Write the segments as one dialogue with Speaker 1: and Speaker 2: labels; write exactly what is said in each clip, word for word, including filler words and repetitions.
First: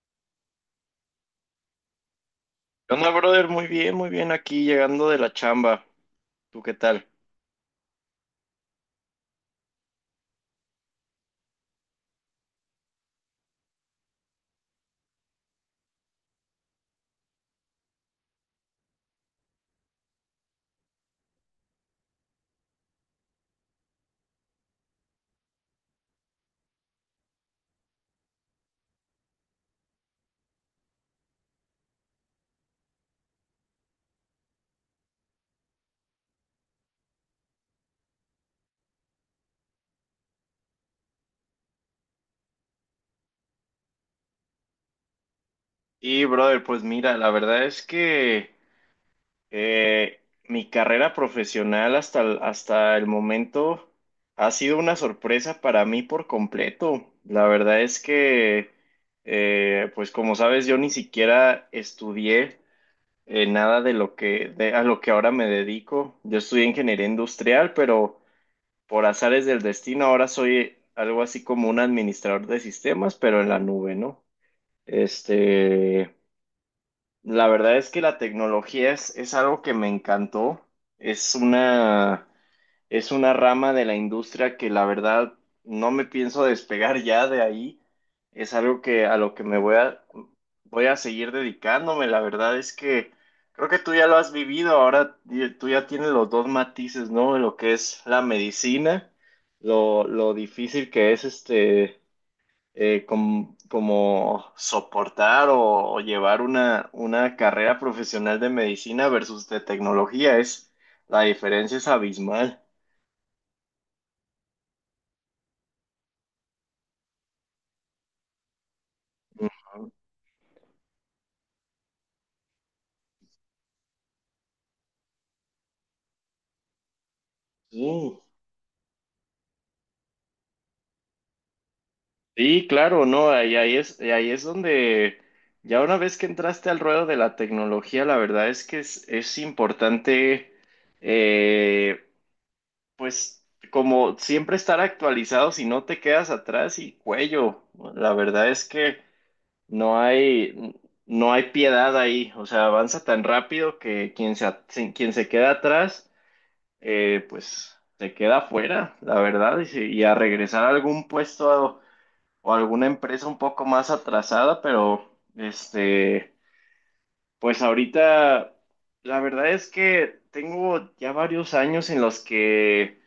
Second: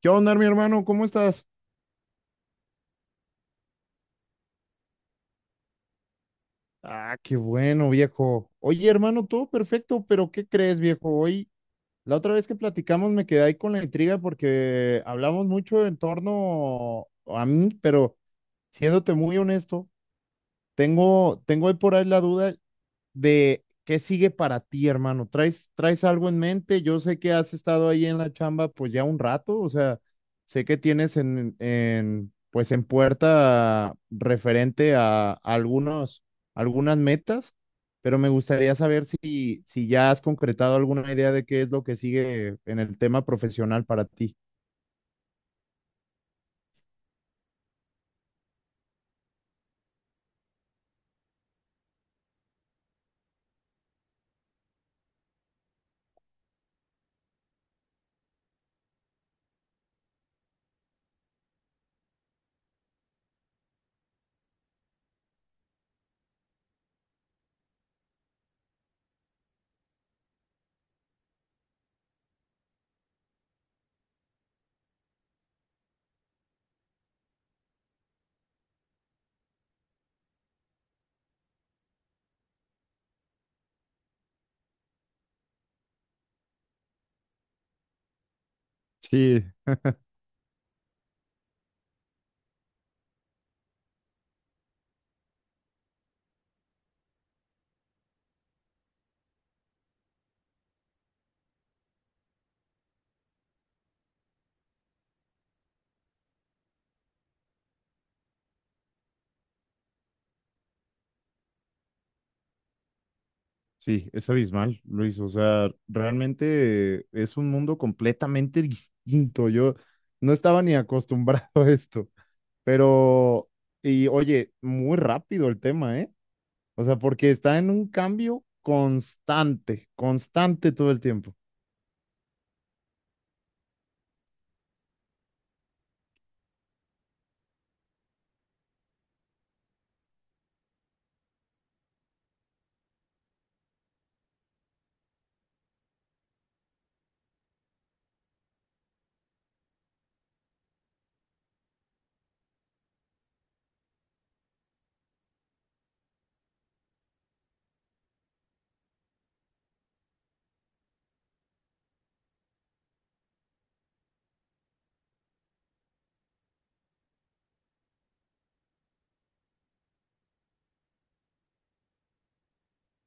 Speaker 1: ¿Qué onda, mi hermano? ¿Cómo estás?
Speaker 2: ¿Qué onda, brother? Muy bien, muy bien aquí llegando de la chamba. ¿Tú qué tal?
Speaker 1: Ah, qué bueno, viejo. Oye, hermano, todo perfecto, pero ¿qué crees, viejo? Hoy, la otra vez que platicamos me quedé ahí con la intriga porque hablamos mucho en torno a mí, pero siéndote muy honesto, tengo, tengo ahí por ahí la duda de qué sigue para ti, hermano. ¿Traes, traes algo en mente? Yo sé que has estado ahí en la chamba pues ya un rato, o sea, sé que tienes en, en pues en puerta referente a, algunos, algunas metas, pero me gustaría saber si, si ya has concretado alguna idea de qué es lo que sigue en el tema profesional para ti.
Speaker 2: Y, brother, pues mira, la verdad es que eh, mi carrera profesional hasta el, hasta el momento ha sido una sorpresa para mí por completo. La verdad es que, eh, pues como sabes, yo ni siquiera estudié eh, nada de lo que, de, a lo que ahora me dedico. Yo estudié ingeniería industrial, pero por azares del destino, ahora soy algo así como un administrador de sistemas, pero en la nube, ¿no? Este, la verdad es que la tecnología es, es algo que me encantó. Es una es una rama de la industria que, la verdad, no me pienso despegar ya de ahí. Es algo que a lo que
Speaker 1: Sí.
Speaker 2: me voy a voy a seguir dedicándome. La verdad es que creo que tú ya lo has vivido. Ahora y- tú ya tienes los dos matices, ¿no? De lo que es la medicina, lo, lo difícil que es este eh, com- como soportar o, o, llevar una, una, carrera profesional de medicina versus de tecnología. Es La diferencia es abismal.
Speaker 1: Sí, es abismal, Luis. O sea, realmente es un mundo completamente distinto. Yo no estaba ni acostumbrado a esto, pero, y oye, muy rápido el tema, ¿eh? O sea, porque está en un
Speaker 2: Sí,
Speaker 1: cambio constante, constante todo el tiempo.
Speaker 2: sí, claro, no, ahí, ahí es, ahí es donde, ya una vez que entraste al ruedo de la tecnología, la verdad es que es, es importante, eh, pues como siempre estar actualizado, si no te quedas atrás y cuello. La verdad es que no hay, no hay piedad ahí, o sea, avanza tan rápido que quien se, at- si, quien se queda atrás, eh, pues se queda afuera, la verdad, y, si- y a regresar a algún puesto o alguna empresa un poco más atrasada. Pero este, pues ahorita la verdad es que tengo ya varios años en los que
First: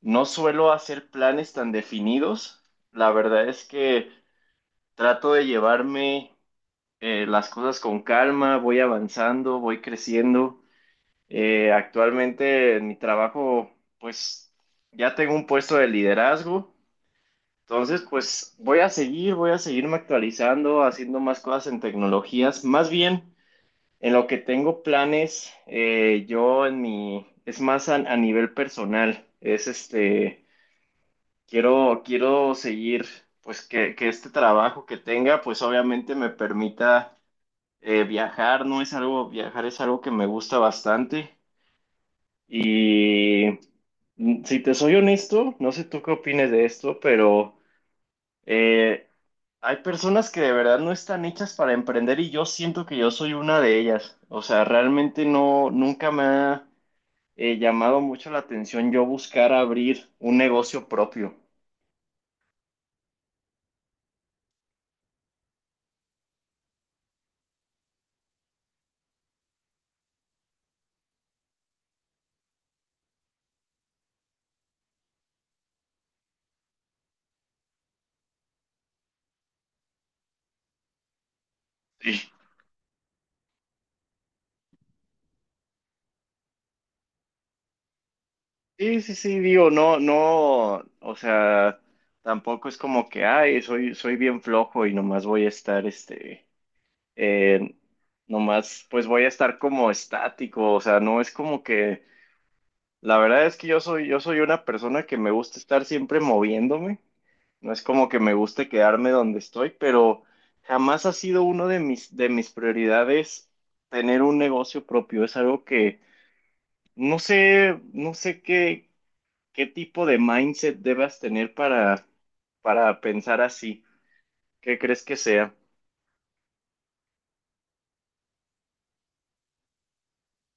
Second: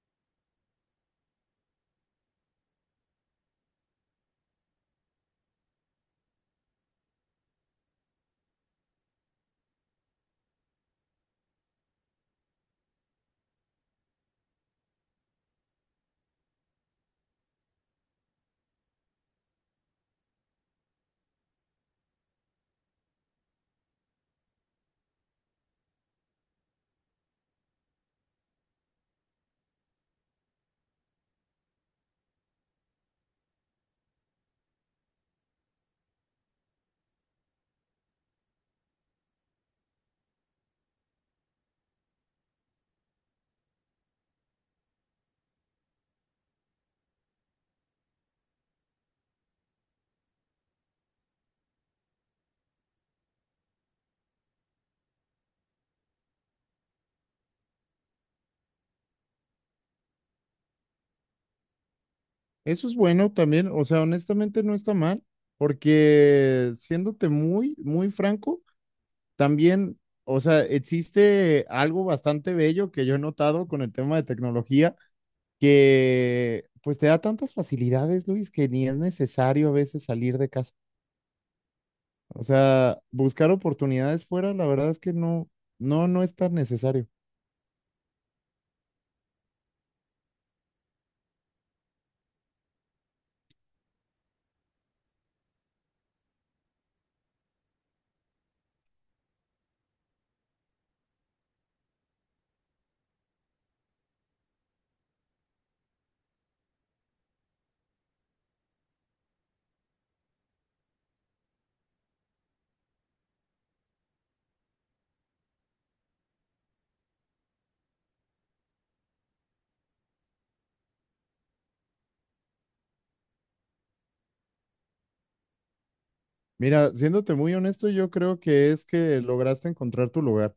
Speaker 2: no suelo hacer planes tan definidos. La verdad es que trato de llevarme eh, las cosas con calma, voy avanzando, voy creciendo. Eh, actualmente, en mi trabajo, pues ya tengo un puesto de liderazgo. Entonces, pues voy a seguir, voy a seguirme actualizando, haciendo más cosas en tecnologías. Más bien, en lo que tengo planes, eh, yo en mi, es más a, a nivel personal. es este, quiero, quiero, seguir, pues, que, que este trabajo que tenga, pues obviamente me permita eh, viajar. No es algo, Viajar es algo que me gusta bastante. Y, mm, si te soy honesto, no sé tú qué opines de esto, pero Eh, hay personas que de verdad no están hechas para emprender y yo siento que yo soy una de ellas. O sea, realmente no, nunca me ha eh, llamado mucho la atención yo buscar abrir un negocio propio.
Speaker 1: Eso es bueno también, o sea, honestamente no está mal, porque siéndote muy, muy franco, también, o sea, existe algo bastante bello que yo he notado con el tema de tecnología que pues te da tantas facilidades, Luis, que ni es necesario a veces salir de casa.
Speaker 2: Sí,
Speaker 1: O sea, buscar oportunidades fuera, la verdad es que no, no, no es tan necesario.
Speaker 2: sí, sí, sí, digo, no, no, o sea, tampoco es como que, ay, soy, soy, bien flojo y nomás voy a estar, este, eh, nomás, pues voy a estar como estático. O sea, no es como que la verdad es que yo soy, yo soy, una persona que me gusta estar siempre moviéndome. No es como que me guste quedarme donde estoy, pero jamás ha sido uno de mis, de mis prioridades tener un negocio propio. Es algo que no sé, no sé qué, qué tipo de mindset debas tener para, para pensar así. ¿Qué crees que sea?
Speaker 1: Mira, siéndote muy honesto, yo creo que es que lograste encontrar tu lugar.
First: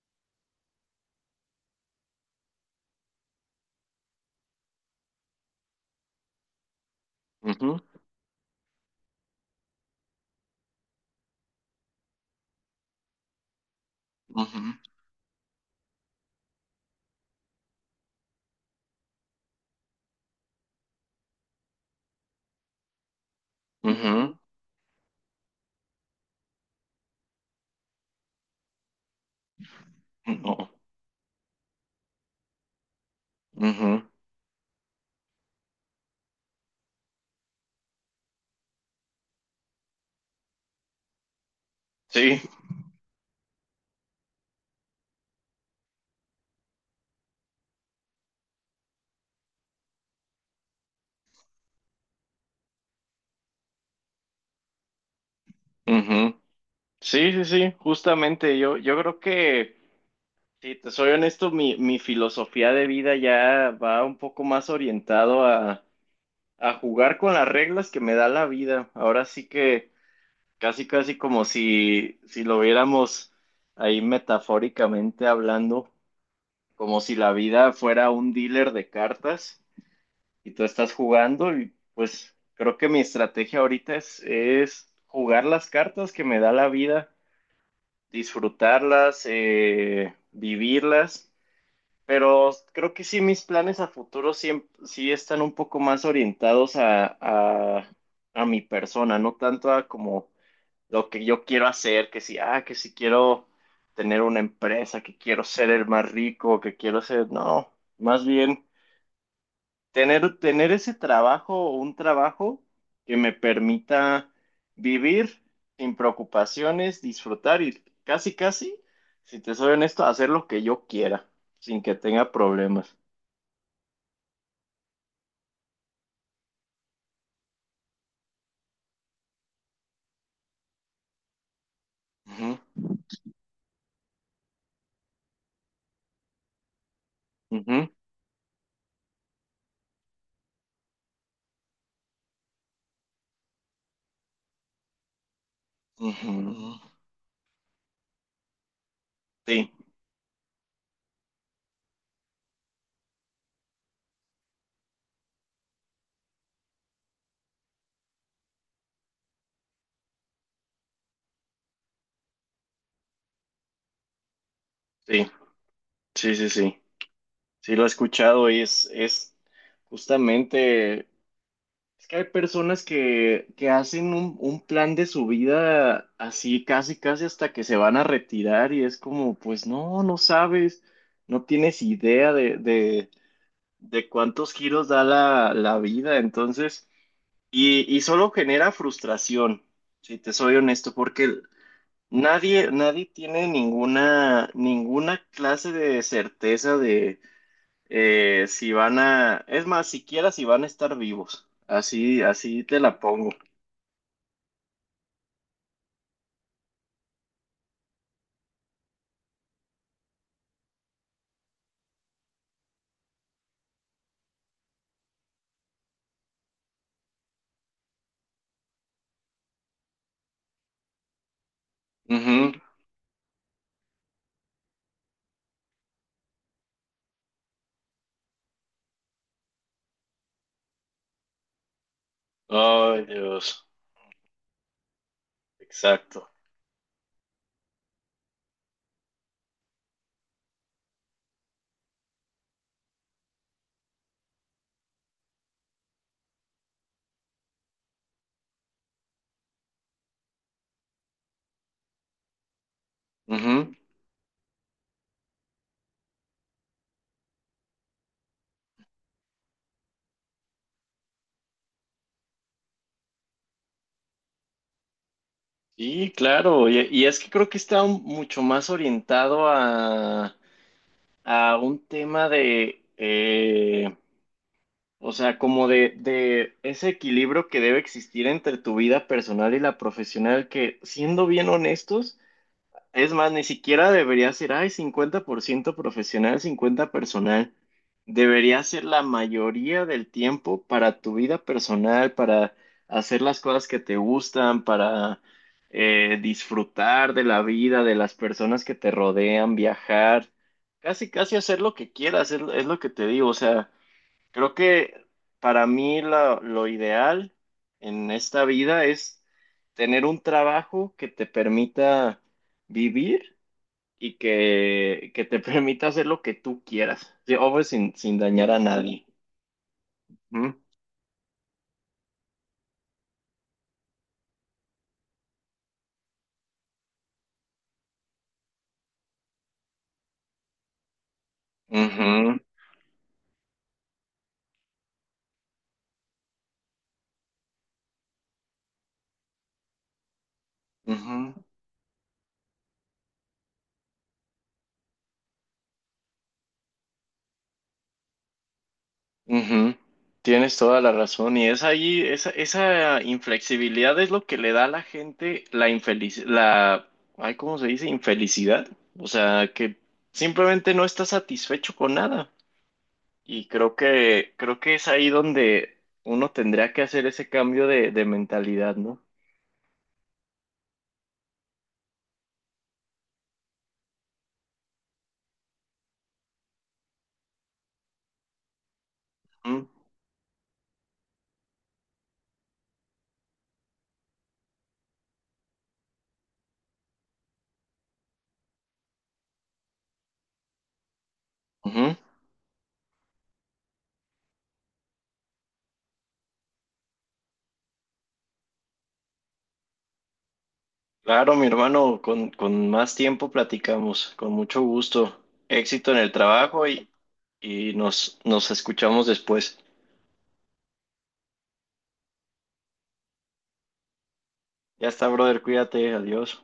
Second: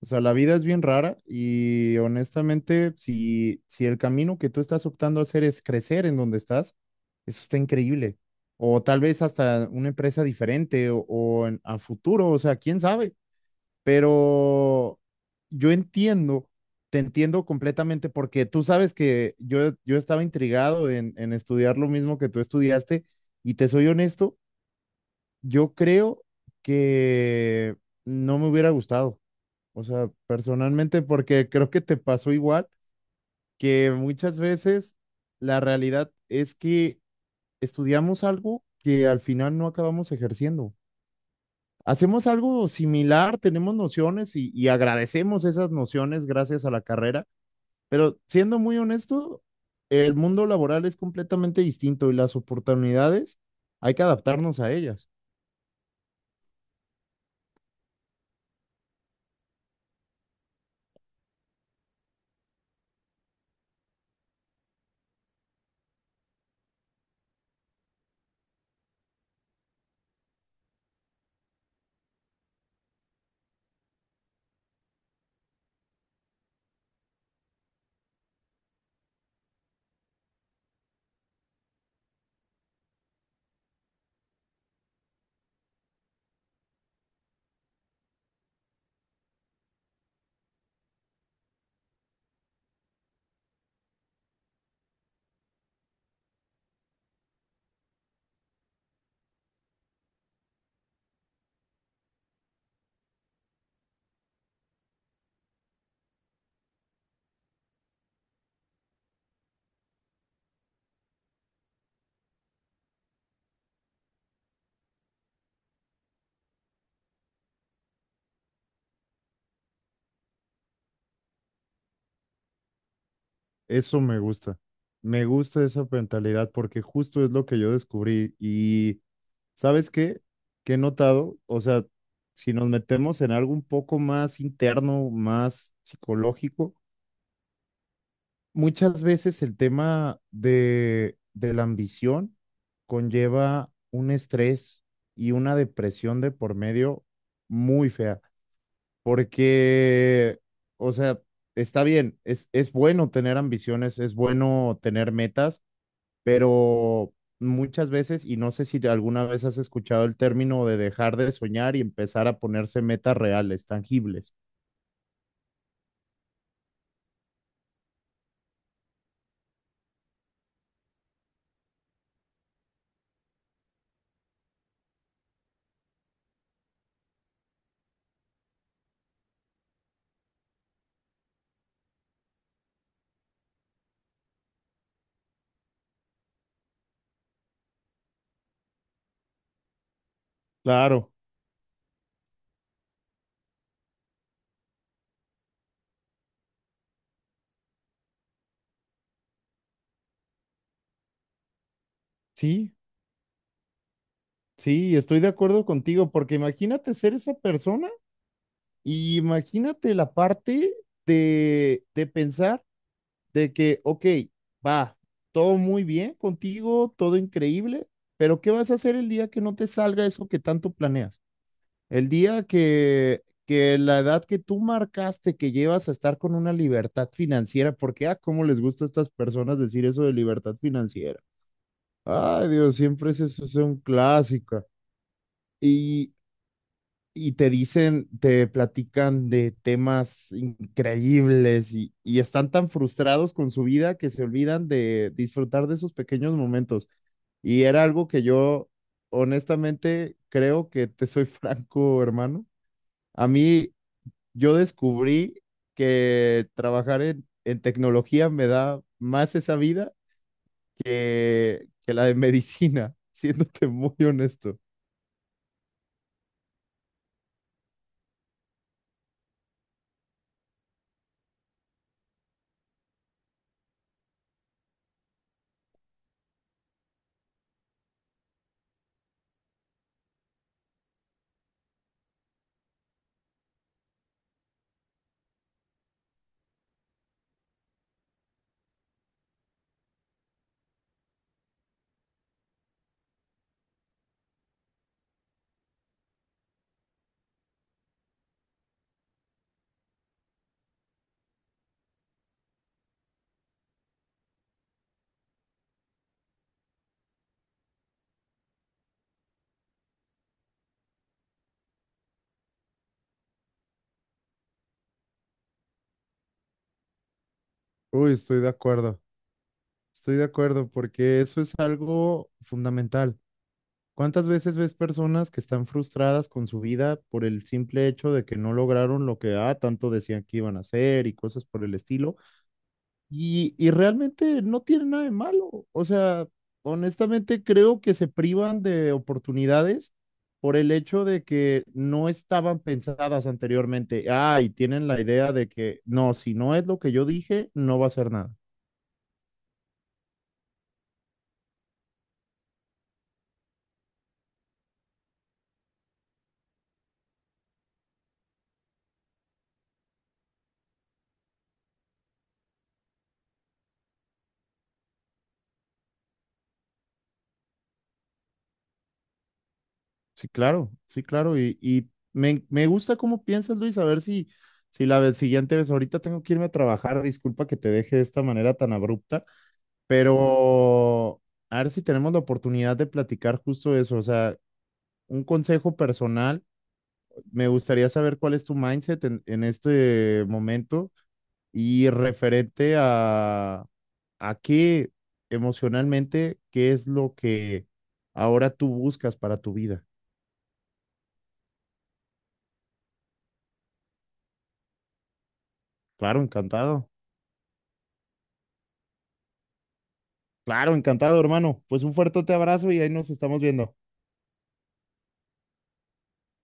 Speaker 1: O sea, la vida es bien rara y honestamente, si, si el camino que tú estás optando a hacer es crecer en donde estás, eso está
Speaker 2: Ujú.
Speaker 1: increíble. O tal vez hasta una empresa diferente o, o en- a futuro, o sea, quién sabe.
Speaker 2: Ujú.
Speaker 1: Pero yo entiendo, te entiendo completamente porque tú sabes que yo, yo estaba intrigado en, en estudiar lo mismo que tú estudiaste y te soy honesto,
Speaker 2: Ujú.
Speaker 1: yo creo que no me hubiera gustado, o sea,
Speaker 2: No.
Speaker 1: personalmente porque creo que te pasó igual, que
Speaker 2: Ujú.
Speaker 1: muchas veces la realidad es que estudiamos algo que al final no acabamos ejerciendo, hacemos
Speaker 2: Sí.
Speaker 1: algo similar, tenemos nociones y, y agradecemos esas nociones gracias a la carrera, pero siendo muy honesto, el mundo laboral es completamente distinto y las oportunidades hay que adaptarnos a ellas.
Speaker 2: Ujú. Sí, sí, sí, justamente yo, yo creo que sí. Te soy honesto, mi, mi, filosofía de vida ya va un poco más orientado a, a jugar con las reglas que me da la vida. Ahora sí que, casi casi, como si, si lo viéramos ahí, metafóricamente hablando, como si la vida fuera un dealer de cartas y tú estás jugando. Y pues creo que mi estrategia ahorita es, es, jugar las cartas que me da la vida, disfrutarlas, eh, vivirlas. Pero creo que sí, mis planes a futuro sí, sí, están un poco más orientados a, a, a mi persona, no tanto a como lo que yo quiero hacer, que si, ah, que si quiero tener una empresa, que quiero ser el más rico, que quiero ser, no, más bien tener, tener ese trabajo o un trabajo que me permita vivir sin preocupaciones, disfrutar y, casi, casi, si te soy honesto, hacer lo que yo quiera, sin que tenga problemas.
Speaker 1: Eso me gusta. Me gusta esa mentalidad porque justo es lo que yo descubrí. Y ¿sabes qué? Que he notado, o sea, si
Speaker 2: Ujú.
Speaker 1: nos metemos en algo un poco más interno, más psicológico,
Speaker 2: Ujú.
Speaker 1: muchas veces el tema de, de la ambición conlleva un estrés y una depresión de por
Speaker 2: Ujú.
Speaker 1: medio muy fea,
Speaker 2: Sí,
Speaker 1: porque, o sea, está bien, es, es bueno tener ambiciones, es bueno tener metas, pero muchas veces, y no sé si alguna vez has escuchado el término de dejar de soñar y empezar a ponerse metas reales, tangibles.
Speaker 2: sí, sí, sí, sí. Sí, lo he escuchado y es, es, justamente, es que hay personas que, que hacen un, un plan de su vida así, casi, casi hasta que se van a retirar, y es como, pues no, no, sabes, no tienes idea de, de, de, cuántos giros da la, la vida. Entonces, y, y solo genera frustración, si te soy honesto,
Speaker 1: Claro.
Speaker 2: porque nadie, nadie tiene ninguna, ninguna clase de certeza de, eh, si van a, es más, siquiera si van a estar vivos. Así, así
Speaker 1: Sí,
Speaker 2: te la pongo.
Speaker 1: sí, estoy de acuerdo contigo, porque imagínate ser esa persona. Y imagínate la parte de, de pensar de que, ok, va, todo muy bien contigo, todo increíble, pero ¿qué vas a hacer el día que no te salga eso que tanto planeas? El día
Speaker 2: Ujú.
Speaker 1: que, que la edad que tú marcaste, que llevas a estar con una libertad financiera, porque, ah, cómo les gusta a estas personas decir eso de libertad financiera. Ay, Dios,
Speaker 2: Ay,
Speaker 1: siempre es eso, es
Speaker 2: Dios.
Speaker 1: un clásico. Y,
Speaker 2: Exacto.
Speaker 1: y te dicen, te platican de temas increíbles y, y están tan frustrados con su vida que se olvidan de disfrutar de esos pequeños momentos. Y era algo que yo, honestamente, creo que te soy franco, hermano. A mí,
Speaker 2: Ujú.
Speaker 1: yo descubrí que trabajar en, en tecnología me da más esa vida que, que la de medicina, siéndote muy honesto.
Speaker 2: Sí, claro. Y, y es que creo que está un- mucho más orientado a, a, un tema de, o sea, como de, de ese equilibrio que debe existir entre tu vida personal y la profesional, que, siendo bien honestos, es más, ni siquiera debería ser, ay, cincuenta por ciento profesional, cincuenta personal. Debería ser la mayoría del tiempo para tu vida personal, para hacer las cosas que te gustan, para eh, disfrutar de la vida, de las personas que te rodean, viajar, casi, casi hacer lo que quieras. es es lo que te digo, o sea. Creo que, para mí, la- lo ideal en esta vida es tener un trabajo que te permita vivir y que, que te permita hacer lo que tú quieras, sí, obvio, sin,
Speaker 1: Uy,
Speaker 2: sin
Speaker 1: estoy de
Speaker 2: dañar a
Speaker 1: acuerdo.
Speaker 2: nadie.
Speaker 1: Estoy de
Speaker 2: Ujú.
Speaker 1: acuerdo, porque eso es algo fundamental. ¿Cuántas veces ves personas que están frustradas con su vida por el simple hecho de que no lograron lo que ah, tanto decían que iban a hacer y cosas por el estilo?
Speaker 2: Ujú.
Speaker 1: Y, y realmente no tiene nada de malo. O sea, honestamente creo que se privan de oportunidades por el hecho de
Speaker 2: Ujú.
Speaker 1: que no estaban pensadas anteriormente. Ah, y tienen la idea de que no, si no es lo que yo dije, no va a ser nada.
Speaker 2: Ujú. Tienes toda la razón, y es ahí, esa, esa inflexibilidad es lo que le da a la gente la infelicidad, la, ay, ¿cómo se dice? Infelicidad. O sea, que simplemente no está satisfecho con nada. Y creo que, creo que es ahí donde uno tendría que hacer ese cambio de, de, mentalidad, ¿no?
Speaker 1: Sí, claro, sí, claro. Y, y me, me gusta cómo piensas, Luis, a ver si, si la vez- siguiente vez, ahorita tengo que irme a trabajar, disculpa que te deje de esta manera tan abrupta,
Speaker 2: Ujú.
Speaker 1: pero a ver si tenemos la oportunidad de platicar justo eso, o sea, un consejo personal, me gustaría saber cuál es tu mindset en, en este momento y
Speaker 2: Ujú.
Speaker 1: referente a, a qué emocionalmente, qué es lo que ahora tú buscas para tu vida.
Speaker 2: Claro, mi hermano, con, con más tiempo platicamos, con mucho gusto. Éxito en el
Speaker 1: Claro,
Speaker 2: trabajo. y,
Speaker 1: encantado.
Speaker 2: y nos, nos, escuchamos después.
Speaker 1: Claro, encantado, hermano. Pues un fuerte abrazo y ahí nos estamos viendo.
Speaker 2: Ya está, brother, cuídate, adiós.